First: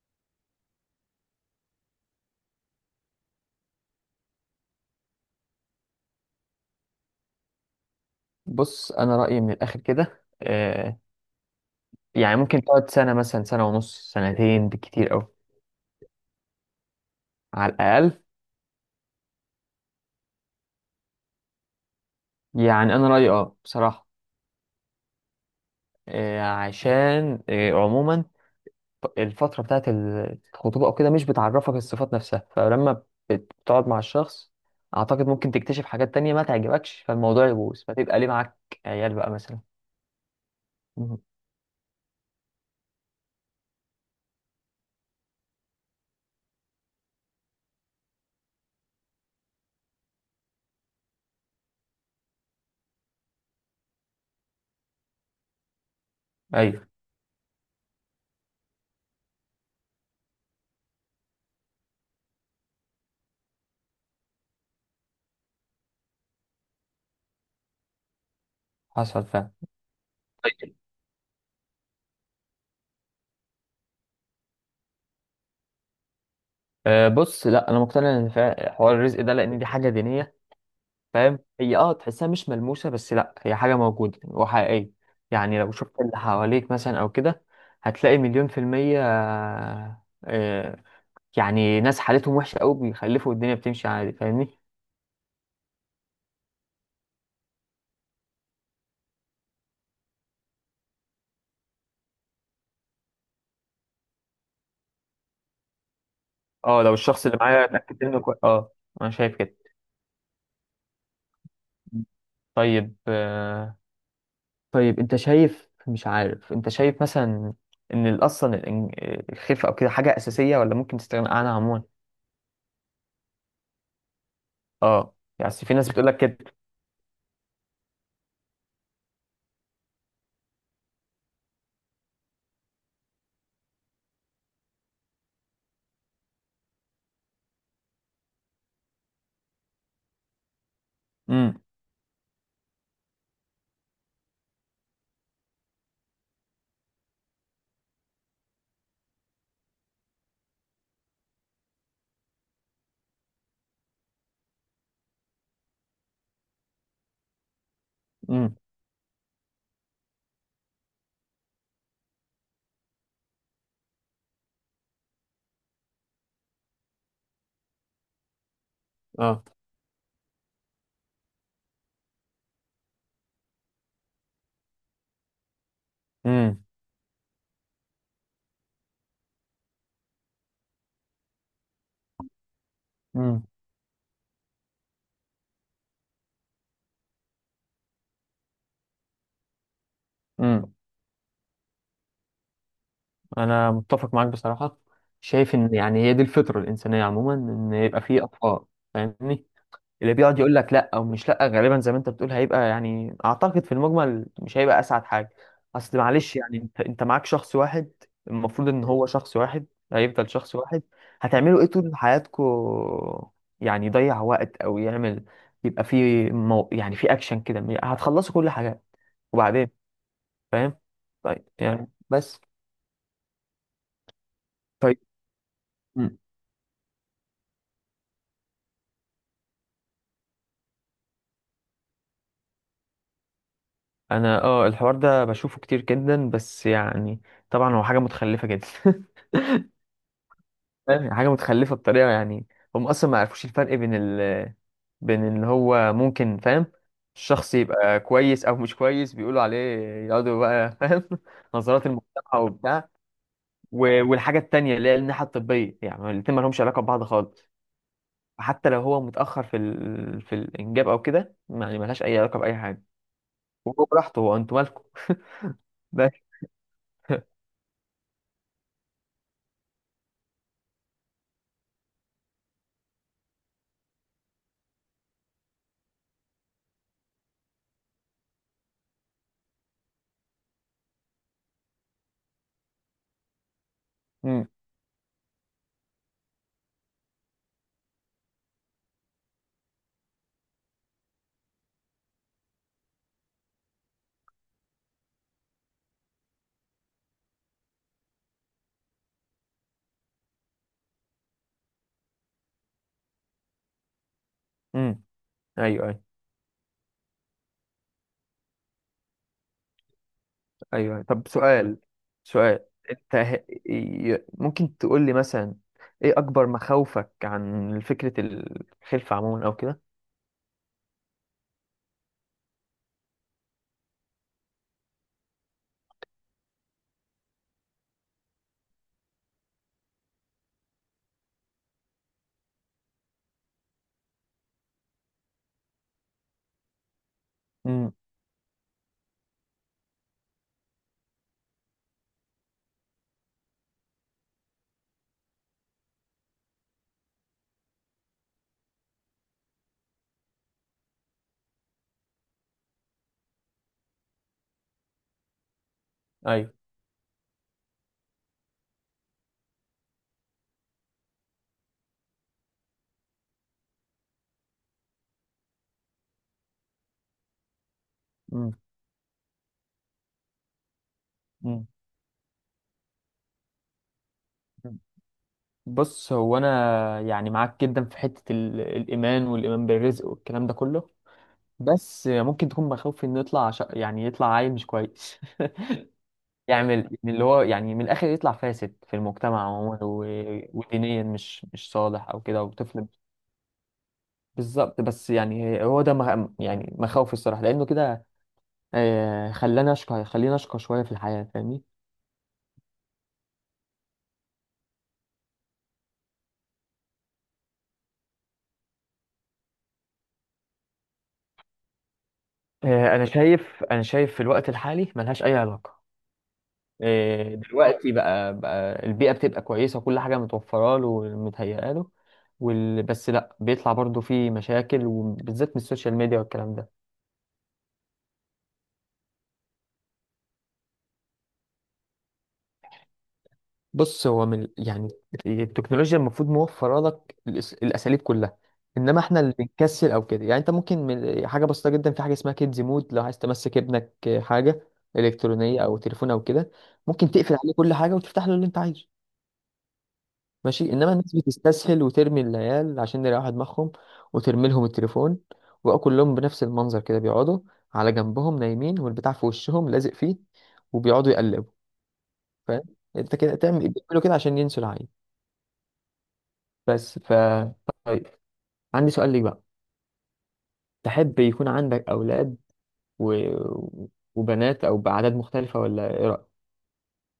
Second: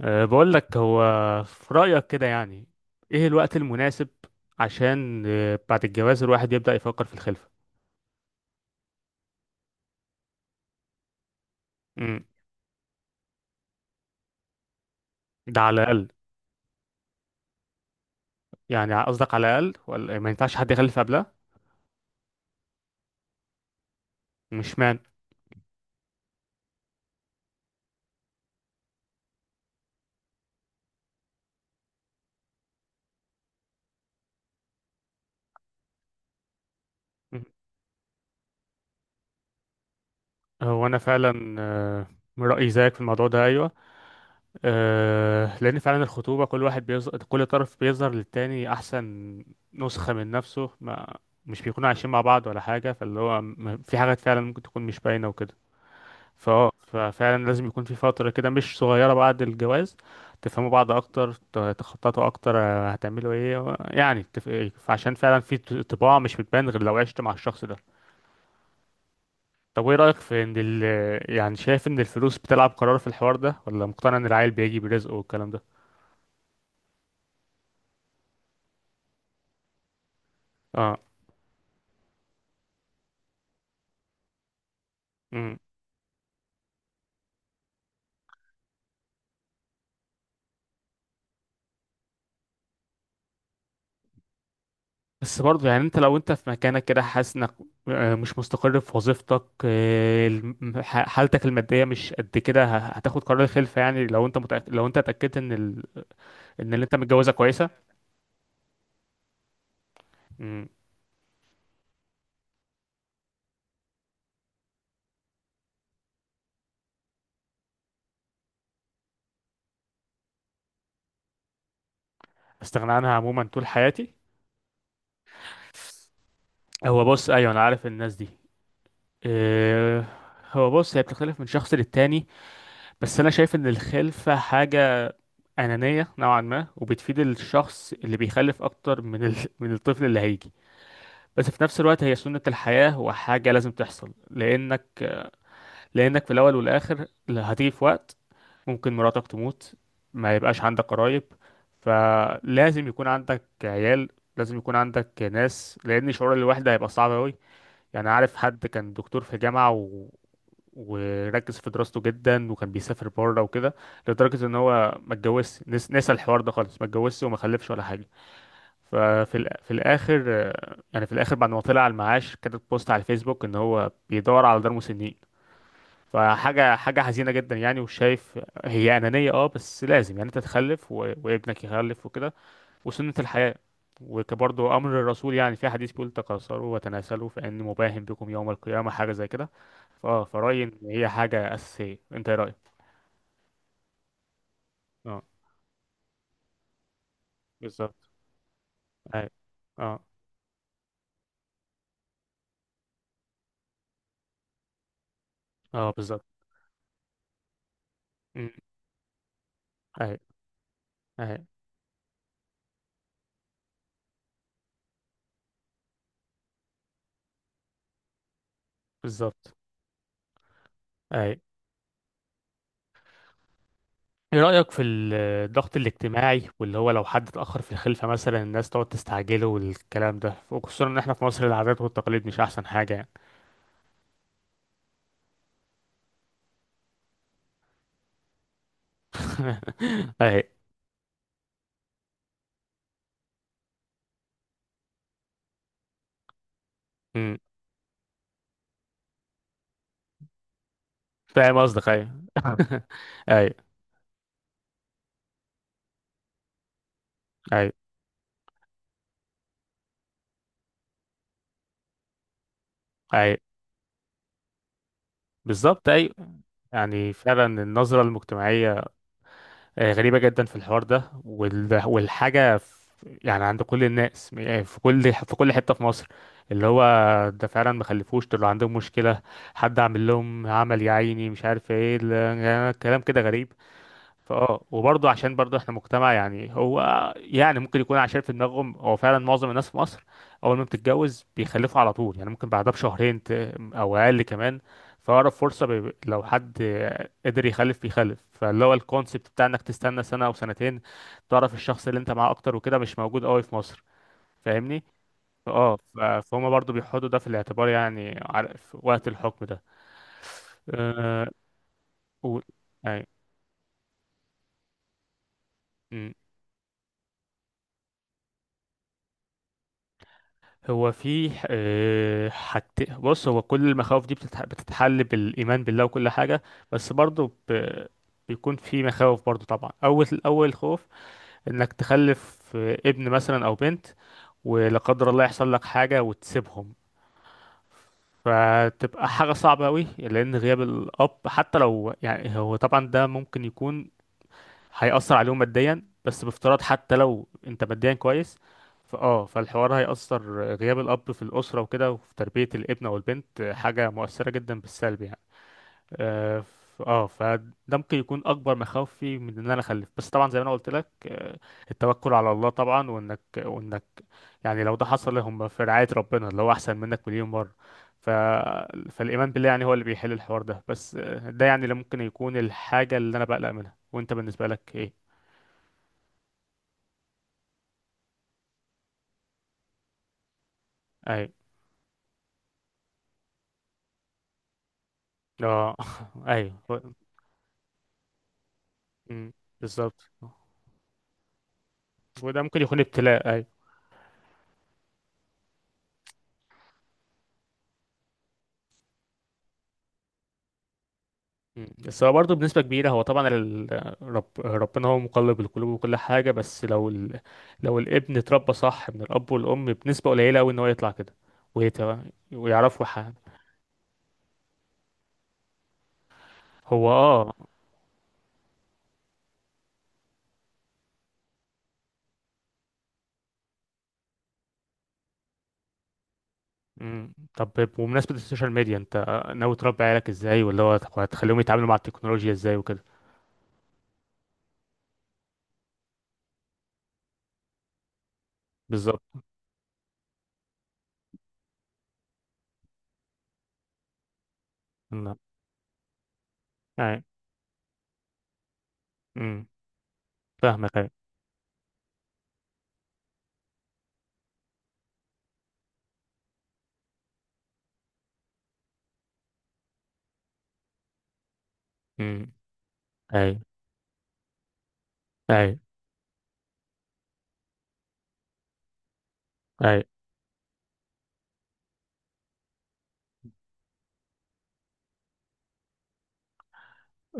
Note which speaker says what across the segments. Speaker 1: بقول لك، هو في رأيك كده يعني ايه الوقت المناسب عشان بعد الجواز الواحد يبدأ يفكر في الخلفة؟
Speaker 2: بص انا رايي من الاخر كده. آه
Speaker 1: امم.
Speaker 2: يعني ممكن تقعد سنه مثلا، سنه ونص، سنتين بالكتير قوي.
Speaker 1: ده على الأقل؟
Speaker 2: على الاقل.
Speaker 1: يعني قصدك على الأقل ولا ما ينفعش حد يخلف قبلها؟
Speaker 2: يعني انا رايي بصراحه.
Speaker 1: مش مان.
Speaker 2: عشان عموما الفتره بتاعت الخطوبه او كده مش بتعرفك الصفات نفسها، فلما بتقعد مع الشخص اعتقد ممكن تكتشف حاجات تانية ما تعجبكش،
Speaker 1: مم.
Speaker 2: فالموضوع يبوظ فتبقى ليه معاك عيال بقى مثلا.
Speaker 1: هو أنا
Speaker 2: مم.
Speaker 1: فعلا، من رأيي زيك في الموضوع ده. أيوه، لأن فعلا الخطوبة كل واحد بيظهر، كل طرف بيظهر للتاني أحسن نسخة من نفسه، ما مش بيكونوا عايشين مع بعض ولا حاجة، فاللي هو في حاجات فعلا ممكن تكون مش باينة وكده.
Speaker 2: ايوه
Speaker 1: ففعلا لازم يكون في فترة كده مش صغيرة بعد الجواز تفهموا بعض أكتر، تخططوا أكتر، هتعملوا إيه يعني عشان فعلا في طباع مش بتبان غير لو عشت مع الشخص ده.
Speaker 2: حصل فعلا.
Speaker 1: طب إيه رأيك في إن
Speaker 2: طيب.
Speaker 1: يعني شايف إن الفلوس بتلعب قرار في الحوار ده، ولا مقتنع إن العيل بيجي برزقه والكلام ده؟
Speaker 2: بص لا، انا مقتنع ان حوار الرزق ده، لان دي حاجه دينيه.
Speaker 1: اه.
Speaker 2: فاهم؟ هي اه تحسها مش ملموسة، بس لا، هي حاجة موجودة وحقيقية.
Speaker 1: امم.
Speaker 2: يعني لو شفت اللي حواليك مثلا أو كده هتلاقي مليون في المية. يعني ناس حالتهم وحشة أوي بيخلفوا والدنيا بتمشي عادي، فاهمني.
Speaker 1: بس برضه يعني انت لو انت في مكانك كده، حاسس انك مش مستقر في وظيفتك، حالتك المادية مش قد كده، هتاخد قرار الخلفة؟ يعني لو انت متأكد، لو انت اتأكدت ان ان
Speaker 2: اه
Speaker 1: اللي انت
Speaker 2: لو الشخص
Speaker 1: متجوزها
Speaker 2: اللي معايا
Speaker 1: كويسه.
Speaker 2: اتأكدت منه كويس، اه أنا شايف كده.
Speaker 1: مم.
Speaker 2: طيب آه، طيب أنت شايف، مش عارف أنت شايف مثلا إن الخلفة أو كده حاجة أساسية، ولا ممكن تستغنى عنها عموما؟
Speaker 1: استغنى عنها عموما طول حياتي؟
Speaker 2: اه يعني أصل في ناس بتقولك كده.
Speaker 1: هو بص، ايوه انا عارف الناس دي. إيه، هو بص، هي بتختلف من شخص للتاني، بس انا شايف ان الخلفه حاجه انانيه نوعا ما، وبتفيد الشخص اللي بيخلف اكتر من من الطفل اللي هيجي. بس في
Speaker 2: امم.
Speaker 1: نفس الوقت هي سنه الحياه، وحاجه لازم تحصل، لانك في الاول والاخر هتيجي في وقت ممكن مراتك تموت، ما يبقاش عندك قرايب، فلازم يكون عندك عيال، لازم يكون عندك ناس، لأن شعور الوحدة هيبقى صعب أوي. يعني عارف
Speaker 2: امم.
Speaker 1: حد كان دكتور في جامعة، وركز في دراسته جدا، وكان بيسافر بره وكده، لدرجة ان هو ما اتجوزش، نسى الحوار ده خالص، ما اتجوزش وما خلفش ولا حاجة.
Speaker 2: اه.
Speaker 1: في الآخر، يعني في الآخر بعد ما طلع على المعاش كتب بوست على الفيسبوك ان هو بيدور على دار مسنين.
Speaker 2: امم.
Speaker 1: فحاجة حزينة جدا يعني. وشايف هي أنانية، اه، بس لازم يعني انت تخلف، وابنك يخلف وكده، وسنة
Speaker 2: امم
Speaker 1: الحياة. وكبرضه أمر الرسول، يعني في حديث بيقول تكاثروا وتناسلوا فإن مباهم بكم يوم القيامة، حاجة زي كده. فرأيي إن
Speaker 2: امم
Speaker 1: هي حاجة أساسية، انت ايه رأيك؟
Speaker 2: انا متفق معاك بصراحه.
Speaker 1: اه،
Speaker 2: شايف ان يعني هي دي الفطره الانسانيه عموما، ان
Speaker 1: بالظبط.
Speaker 2: يبقى فيه اطفال،
Speaker 1: اي.
Speaker 2: فاهمني.
Speaker 1: اه.
Speaker 2: اللي بيقعد يقول لك لا، او مش لا، غالبا زي ما انت بتقول هيبقى، يعني اعتقد في المجمل مش هيبقى اسعد حاجه.
Speaker 1: اه،
Speaker 2: اصل
Speaker 1: بالظبط.
Speaker 2: معلش، يعني انت معاك شخص واحد،
Speaker 1: أمم،
Speaker 2: المفروض ان هو شخص واحد،
Speaker 1: اي،
Speaker 2: هيفضل شخص واحد.
Speaker 1: اي،
Speaker 2: هتعملوا ايه طول حياتكو؟ يعني يضيع وقت او يعمل، يبقى فيه يعني في اكشن كده هتخلصوا كل حاجه،
Speaker 1: بالظبط.
Speaker 2: وبعدين؟ فاهم؟
Speaker 1: اي.
Speaker 2: طيب يعني بس.
Speaker 1: ايه رأيك في
Speaker 2: طيب.
Speaker 1: الضغط
Speaker 2: مم.
Speaker 1: الاجتماعي واللي هو لو حد اتأخر في الخلفة مثلا، الناس تقعد تستعجله والكلام ده، وخصوصا ان احنا في مصر العادات والتقاليد مش احسن حاجة يعني.
Speaker 2: انا الحوار ده بشوفه كتير جدا، بس يعني طبعا هو حاجه متخلفه جدا
Speaker 1: اهي.
Speaker 2: فاهم؟ حاجه متخلفه بطريقه، يعني هم اصلا ما يعرفوش الفرق بين بين ان هو، ممكن، فاهم،
Speaker 1: أمم.
Speaker 2: الشخص يبقى كويس او مش كويس بيقولوا عليه. يقعدوا بقى فاهم
Speaker 1: فاهم
Speaker 2: نظرات
Speaker 1: قصدك، ايوه.
Speaker 2: المجتمع وبتاع.
Speaker 1: ايوه.
Speaker 2: والحاجه التانيه اللي هي الناحيه الطبيه، يعني الاتنين ما لهمش علاقه ببعض خالص.
Speaker 1: ايوه.
Speaker 2: حتى لو هو متاخر في في الانجاب او كده، يعني ملهاش اي علاقه باي حاجه.
Speaker 1: ايوه،
Speaker 2: وهو براحته، هو انتوا مالكم؟
Speaker 1: بالظبط،
Speaker 2: بس.
Speaker 1: ايوه. يعني فعلا النظرة المجتمعية غريبة جدا في الحوار ده، والحاجة في يعني عند كل الناس، يعني في كل حتة في مصر، اللي هو ده فعلا ما خلفوش، طلعوا عندهم مشكلة، حد عامل لهم عمل، يا عيني مش عارف ايه يعني كلام كده غريب. وبرضه عشان برضه احنا مجتمع، يعني هو يعني ممكن يكون عشان في دماغهم هو فعلا معظم الناس في مصر اول ما بتتجوز بيخلفوا على طول، يعني ممكن بعدها بشهرين او اقل كمان. فأقرب فرصة لو حد قدر يخلف بيخلف، فاللي هو الكونسيبت بتاع انك تستنى سنة او سنتين تعرف الشخص اللي انت معاه اكتر وكده مش موجود قوي في مصر، فاهمني؟
Speaker 2: امم.
Speaker 1: اه،
Speaker 2: ايوه. ايوه.
Speaker 1: فهم برضه بيحطوا ده في الاعتبار، يعني في وقت الحكم ده.
Speaker 2: ايوه. أيوه.
Speaker 1: أه...
Speaker 2: طب سؤال،
Speaker 1: و...
Speaker 2: سؤال. انت ه- ممكن تقول لي مثلا ايه
Speaker 1: أي.
Speaker 2: اكبر مخاوفك عن فكرة الخلفة عموما او كده؟
Speaker 1: هو في بص، هو كل المخاوف دي بتتحل بالإيمان بالله وكل حاجة، بس برضو بيكون في مخاوف برضو طبعا. أول أول خوف إنك تخلف، ابن مثلا أو بنت، ولا قدر الله يحصل لك حاجة وتسيبهم،
Speaker 2: امم.
Speaker 1: فتبقى حاجة صعبة أوي، لأن غياب الأب حتى لو، يعني هو طبعا ده ممكن يكون هيأثر عليهم ماديا، بس بافتراض حتى لو انت ماديا كويس، فالحوار هيأثر، غياب الأب في الأسرة وكده وفي تربية الابن أو البنت حاجة مؤثرة جدا بالسلب يعني. اه.
Speaker 2: ايوه.
Speaker 1: فده ممكن يكون أكبر مخاوفي من إن أنا أخلف، بس طبعا زي ما أنا قلت لك، التوكل على الله طبعا، وإنك يعني لو ده حصل هم في رعاية ربنا اللي هو أحسن منك مليون مرة. ف...
Speaker 2: امم.
Speaker 1: فالإيمان بالله يعني هو اللي بيحل الحوار ده، بس ده يعني
Speaker 2: مم.
Speaker 1: اللي ممكن يكون الحاجة اللي أنا بقلق منها. وأنت بالنسبة لك إيه؟
Speaker 2: بص هو انا يعني معاك جدا في حته الايمان، والايمان بالرزق والكلام ده كله.
Speaker 1: ايوه.
Speaker 2: بس ممكن تكون مخاوف انه يطلع يعني يطلع عيل مش كويس
Speaker 1: اه. ايوه.
Speaker 2: يعمل من اللي هو يعني من الاخر يطلع فاسد في
Speaker 1: مم.
Speaker 2: المجتمع عموما،
Speaker 1: بالظبط.
Speaker 2: ودينيا مش صالح او كده،
Speaker 1: وده
Speaker 2: او
Speaker 1: ممكن يكون
Speaker 2: طفل.
Speaker 1: ابتلاء، ايوه.
Speaker 2: بالظبط. بس يعني هو ده يعني مخاوفي الصراحه، لانه كده خلاني اشقى، خليني اشقى شويه في الحياه، فاهمني.
Speaker 1: مم. بس هو برضه بنسبة كبيرة، هو طبعا ربنا هو مقلب القلوب وكل حاجة، بس لو لو الابن اتربى صح من الأب والأم، بنسبة قليلة أوي إن هو يطلع كده ويت... ويعرفوا
Speaker 2: آه، انا
Speaker 1: حاجة.
Speaker 2: شايف انا شايف في الوقت الحالي ملهاش اي علاقه.
Speaker 1: هو اه.
Speaker 2: دلوقتي بقى، البيئه بتبقى كويسه وكل حاجه متوفره له ومتهيئه له، بس لا، بيطلع برضو فيه مشاكل وبالذات من السوشيال ميديا والكلام ده.
Speaker 1: مم. طب، بمناسبة السوشيال ميديا، انت ناوي تربي عيالك ازاي؟ ولا هو هتخليهم يتعاملوا مع التكنولوجيا ازاي وكده؟
Speaker 2: بص هو من يعني التكنولوجيا المفروض موفره لك الاساليب كلها، انما احنا
Speaker 1: بالظبط.
Speaker 2: اللي بنكسل او كده. يعني انت ممكن من حاجه بسيطه جدا، في حاجه اسمها كيدز مود، لو عايز تمسك ابنك حاجه
Speaker 1: لا.
Speaker 2: الكترونيه او تليفون او كده،
Speaker 1: اي.
Speaker 2: ممكن تقفل عليه كل حاجه وتفتح له اللي انت عايزه،
Speaker 1: امم. فاهمك.
Speaker 2: ماشي.
Speaker 1: اي.
Speaker 2: انما الناس بتستسهل وترمي العيال عشان يريحوا دماغهم وترمي لهم التليفون، وبقوا كلهم بنفس المنظر كده بيقعدوا على جنبهم نايمين والبتاع في وشهم لازق فيه، وبيقعدوا يقلبوا،
Speaker 1: امم.
Speaker 2: فاهم. انت
Speaker 1: اي.
Speaker 2: كده تعمل، بيعملوا كده عشان ينسوا العيل.
Speaker 1: اي.
Speaker 2: بس ف، طيب. عندي سؤال ليك بقى.
Speaker 1: اي.
Speaker 2: تحب يكون عندك أولاد و... وبنات أو بأعداد مختلفة، ولا إيه رأيك؟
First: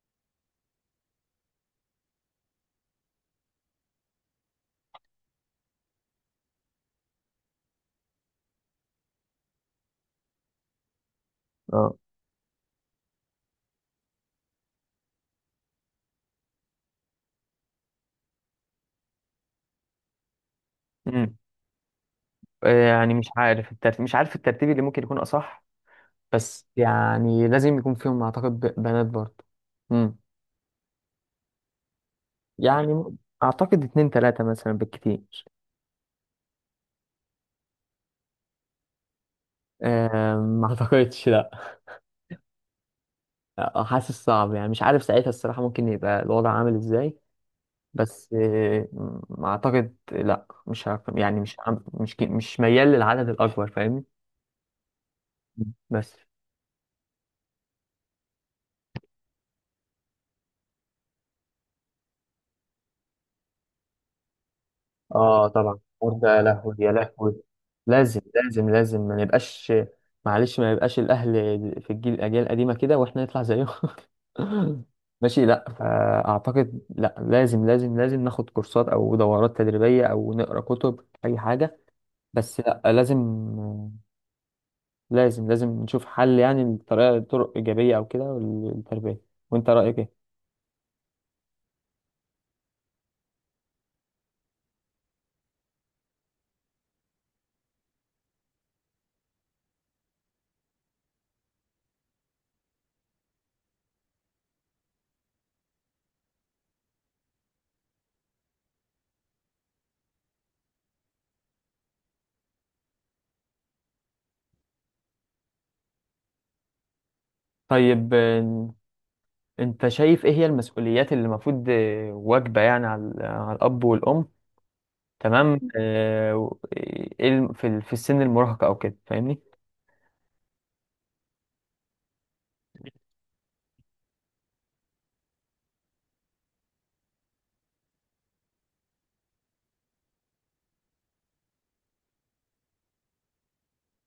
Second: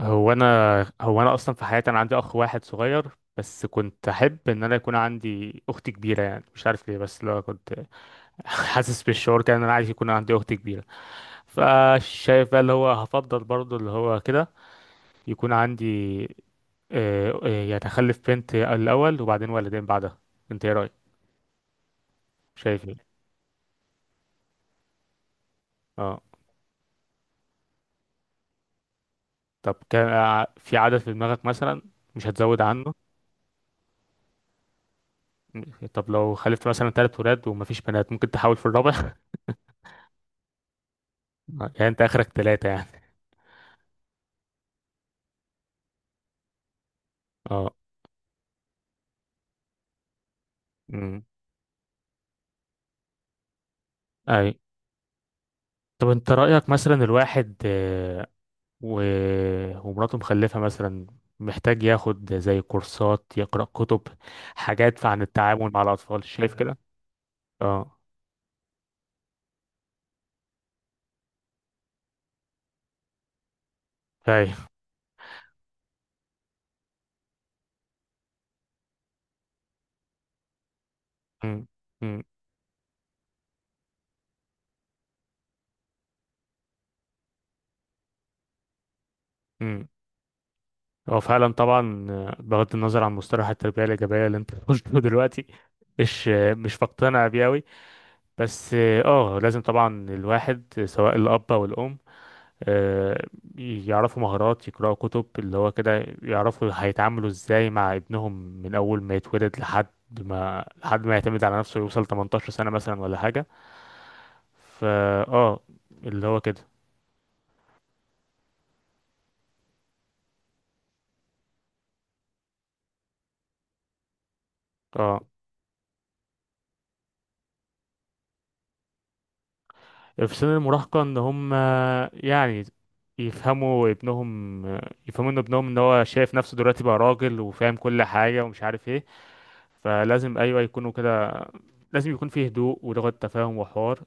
Speaker 1: هو انا هو انا اصلا في حياتي انا عندي اخ واحد صغير، بس كنت احب ان انا يكون عندي اخت كبيره، يعني مش عارف ليه، بس لو كنت حاسس بالشعور كان انا عايز يكون عندي اخت كبيره.
Speaker 2: اه.
Speaker 1: فشايف بقى اللي هو هفضل برضو اللي هو كده، يكون عندي، يعني اخلف بنت الاول وبعدين ولدين بعدها. انت ايه رايك؟
Speaker 2: امم.
Speaker 1: شايف ايه؟
Speaker 2: يعني مش عارف الترتيب، مش عارف الترتيب اللي ممكن يكون أصح،
Speaker 1: اه.
Speaker 2: بس يعني لازم يكون فيهم أعتقد بنات برضه.
Speaker 1: طب كان
Speaker 2: امم.
Speaker 1: في عدد في دماغك مثلا مش هتزود عنه؟
Speaker 2: يعني م- أعتقد اتنين تلاتة مثلا بالكتير.
Speaker 1: طب لو خلفت مثلا ثلاث ولاد ومفيش بنات ممكن تحاول في الرابع؟
Speaker 2: أم، ما أعتقدش لأ.
Speaker 1: يعني انت اخرك ثلاثه يعني؟
Speaker 2: أه، حاسس صعب، يعني مش عارف ساعتها الصراحة ممكن يبقى الوضع عامل إزاي،
Speaker 1: اه.
Speaker 2: بس اعتقد لا، مش هك...
Speaker 1: امم.
Speaker 2: يعني مش عم- مش ك- مش ميال للعدد الاكبر، فاهمني.
Speaker 1: اي. طب
Speaker 2: بس
Speaker 1: انت رأيك مثلا الواحد، و... ومراته مخلفة مثلا، محتاج ياخد زي كورسات، يقرأ كتب، حاجات عن
Speaker 2: اه،
Speaker 1: التعامل
Speaker 2: طبعا
Speaker 1: مع
Speaker 2: انت
Speaker 1: الأطفال،
Speaker 2: يا
Speaker 1: شايف
Speaker 2: لهوي
Speaker 1: كده؟
Speaker 2: يا لهوي،
Speaker 1: اه.
Speaker 2: لازم لازم. ما نبقاش، معلش، ما يبقاش الاهل في الاجيال القديمه كده واحنا نطلع زيهم
Speaker 1: اي.
Speaker 2: ماشي، لا فاعتقد لا، لازم لازم ناخد كورسات او دورات تدريبيه او نقرا كتب اي
Speaker 1: أمم،
Speaker 2: حاجه،
Speaker 1: أمم،
Speaker 2: بس لا لازم، لازم نشوف حل، يعني لطريقة، طرق إيجابية أو كده للتربية. وأنت
Speaker 1: أمم.
Speaker 2: رأيك إيه؟
Speaker 1: هو فعلا طبعا، بغض النظر عن مصطلح التربية الإيجابية اللي انت قلته دلوقتي، مش مش بقتنع بيه أوي، بس اه، لازم طبعا الواحد سواء الأب أو الأم آه، يعرفوا مهارات، يقرأوا كتب، اللي هو كده يعرفوا هيتعاملوا ازاي مع ابنهم من اول ما يتولد لحد ما يعتمد على نفسه، يوصل 18 سنة مثلا ولا حاجة. فا اه، اللي هو كده.
Speaker 2: طيب، انت شايف ايه هي المسؤوليات اللي المفروض واجبة يعني على على الاب والام؟
Speaker 1: اه،
Speaker 2: تمام. ايه في السن المراهقة او كده، فاهمني؟
Speaker 1: في سن المراهقة، ان هم يعني يفهموا ابنهم، يفهموا ان ابنهم ان هو شايف نفسه دلوقتي بقى راجل وفاهم كل حاجة ومش عارف ايه، فلازم ايوه يكونوا كده، لازم يكون فيه هدوء ولغة تفاهم وحوار،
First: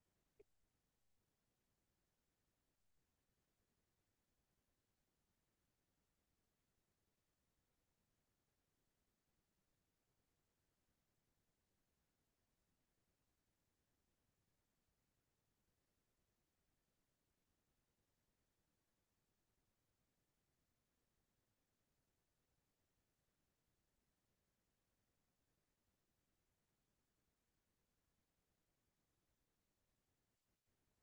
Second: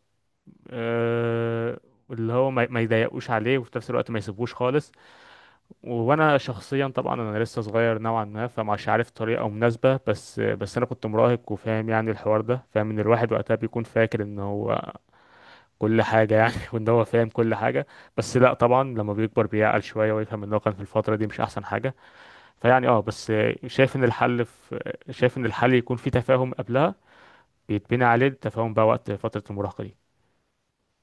Speaker 1: آه، اللي هو ما يضايقوش عليه وفي نفس الوقت ما يسيبوش خالص. وانا شخصيا طبعا انا لسه صغير نوعا ما، فمش عارف طريقه مناسبه، بس انا كنت مراهق وفاهم يعني الحوار ده، فاهم ان الواحد وقتها بيكون فاكر ان هو كل حاجه يعني وان هو فاهم كل حاجه، بس لا طبعا لما بيكبر بيعقل شويه ويفهم ان هو كان في الفتره دي مش احسن حاجه. فيعني اه، بس شايف ان الحل في شايف ان الحل يكون في تفاهم قبلها، بيتبنى عليه التفاهم بقى وقت فتره المراهقه دي.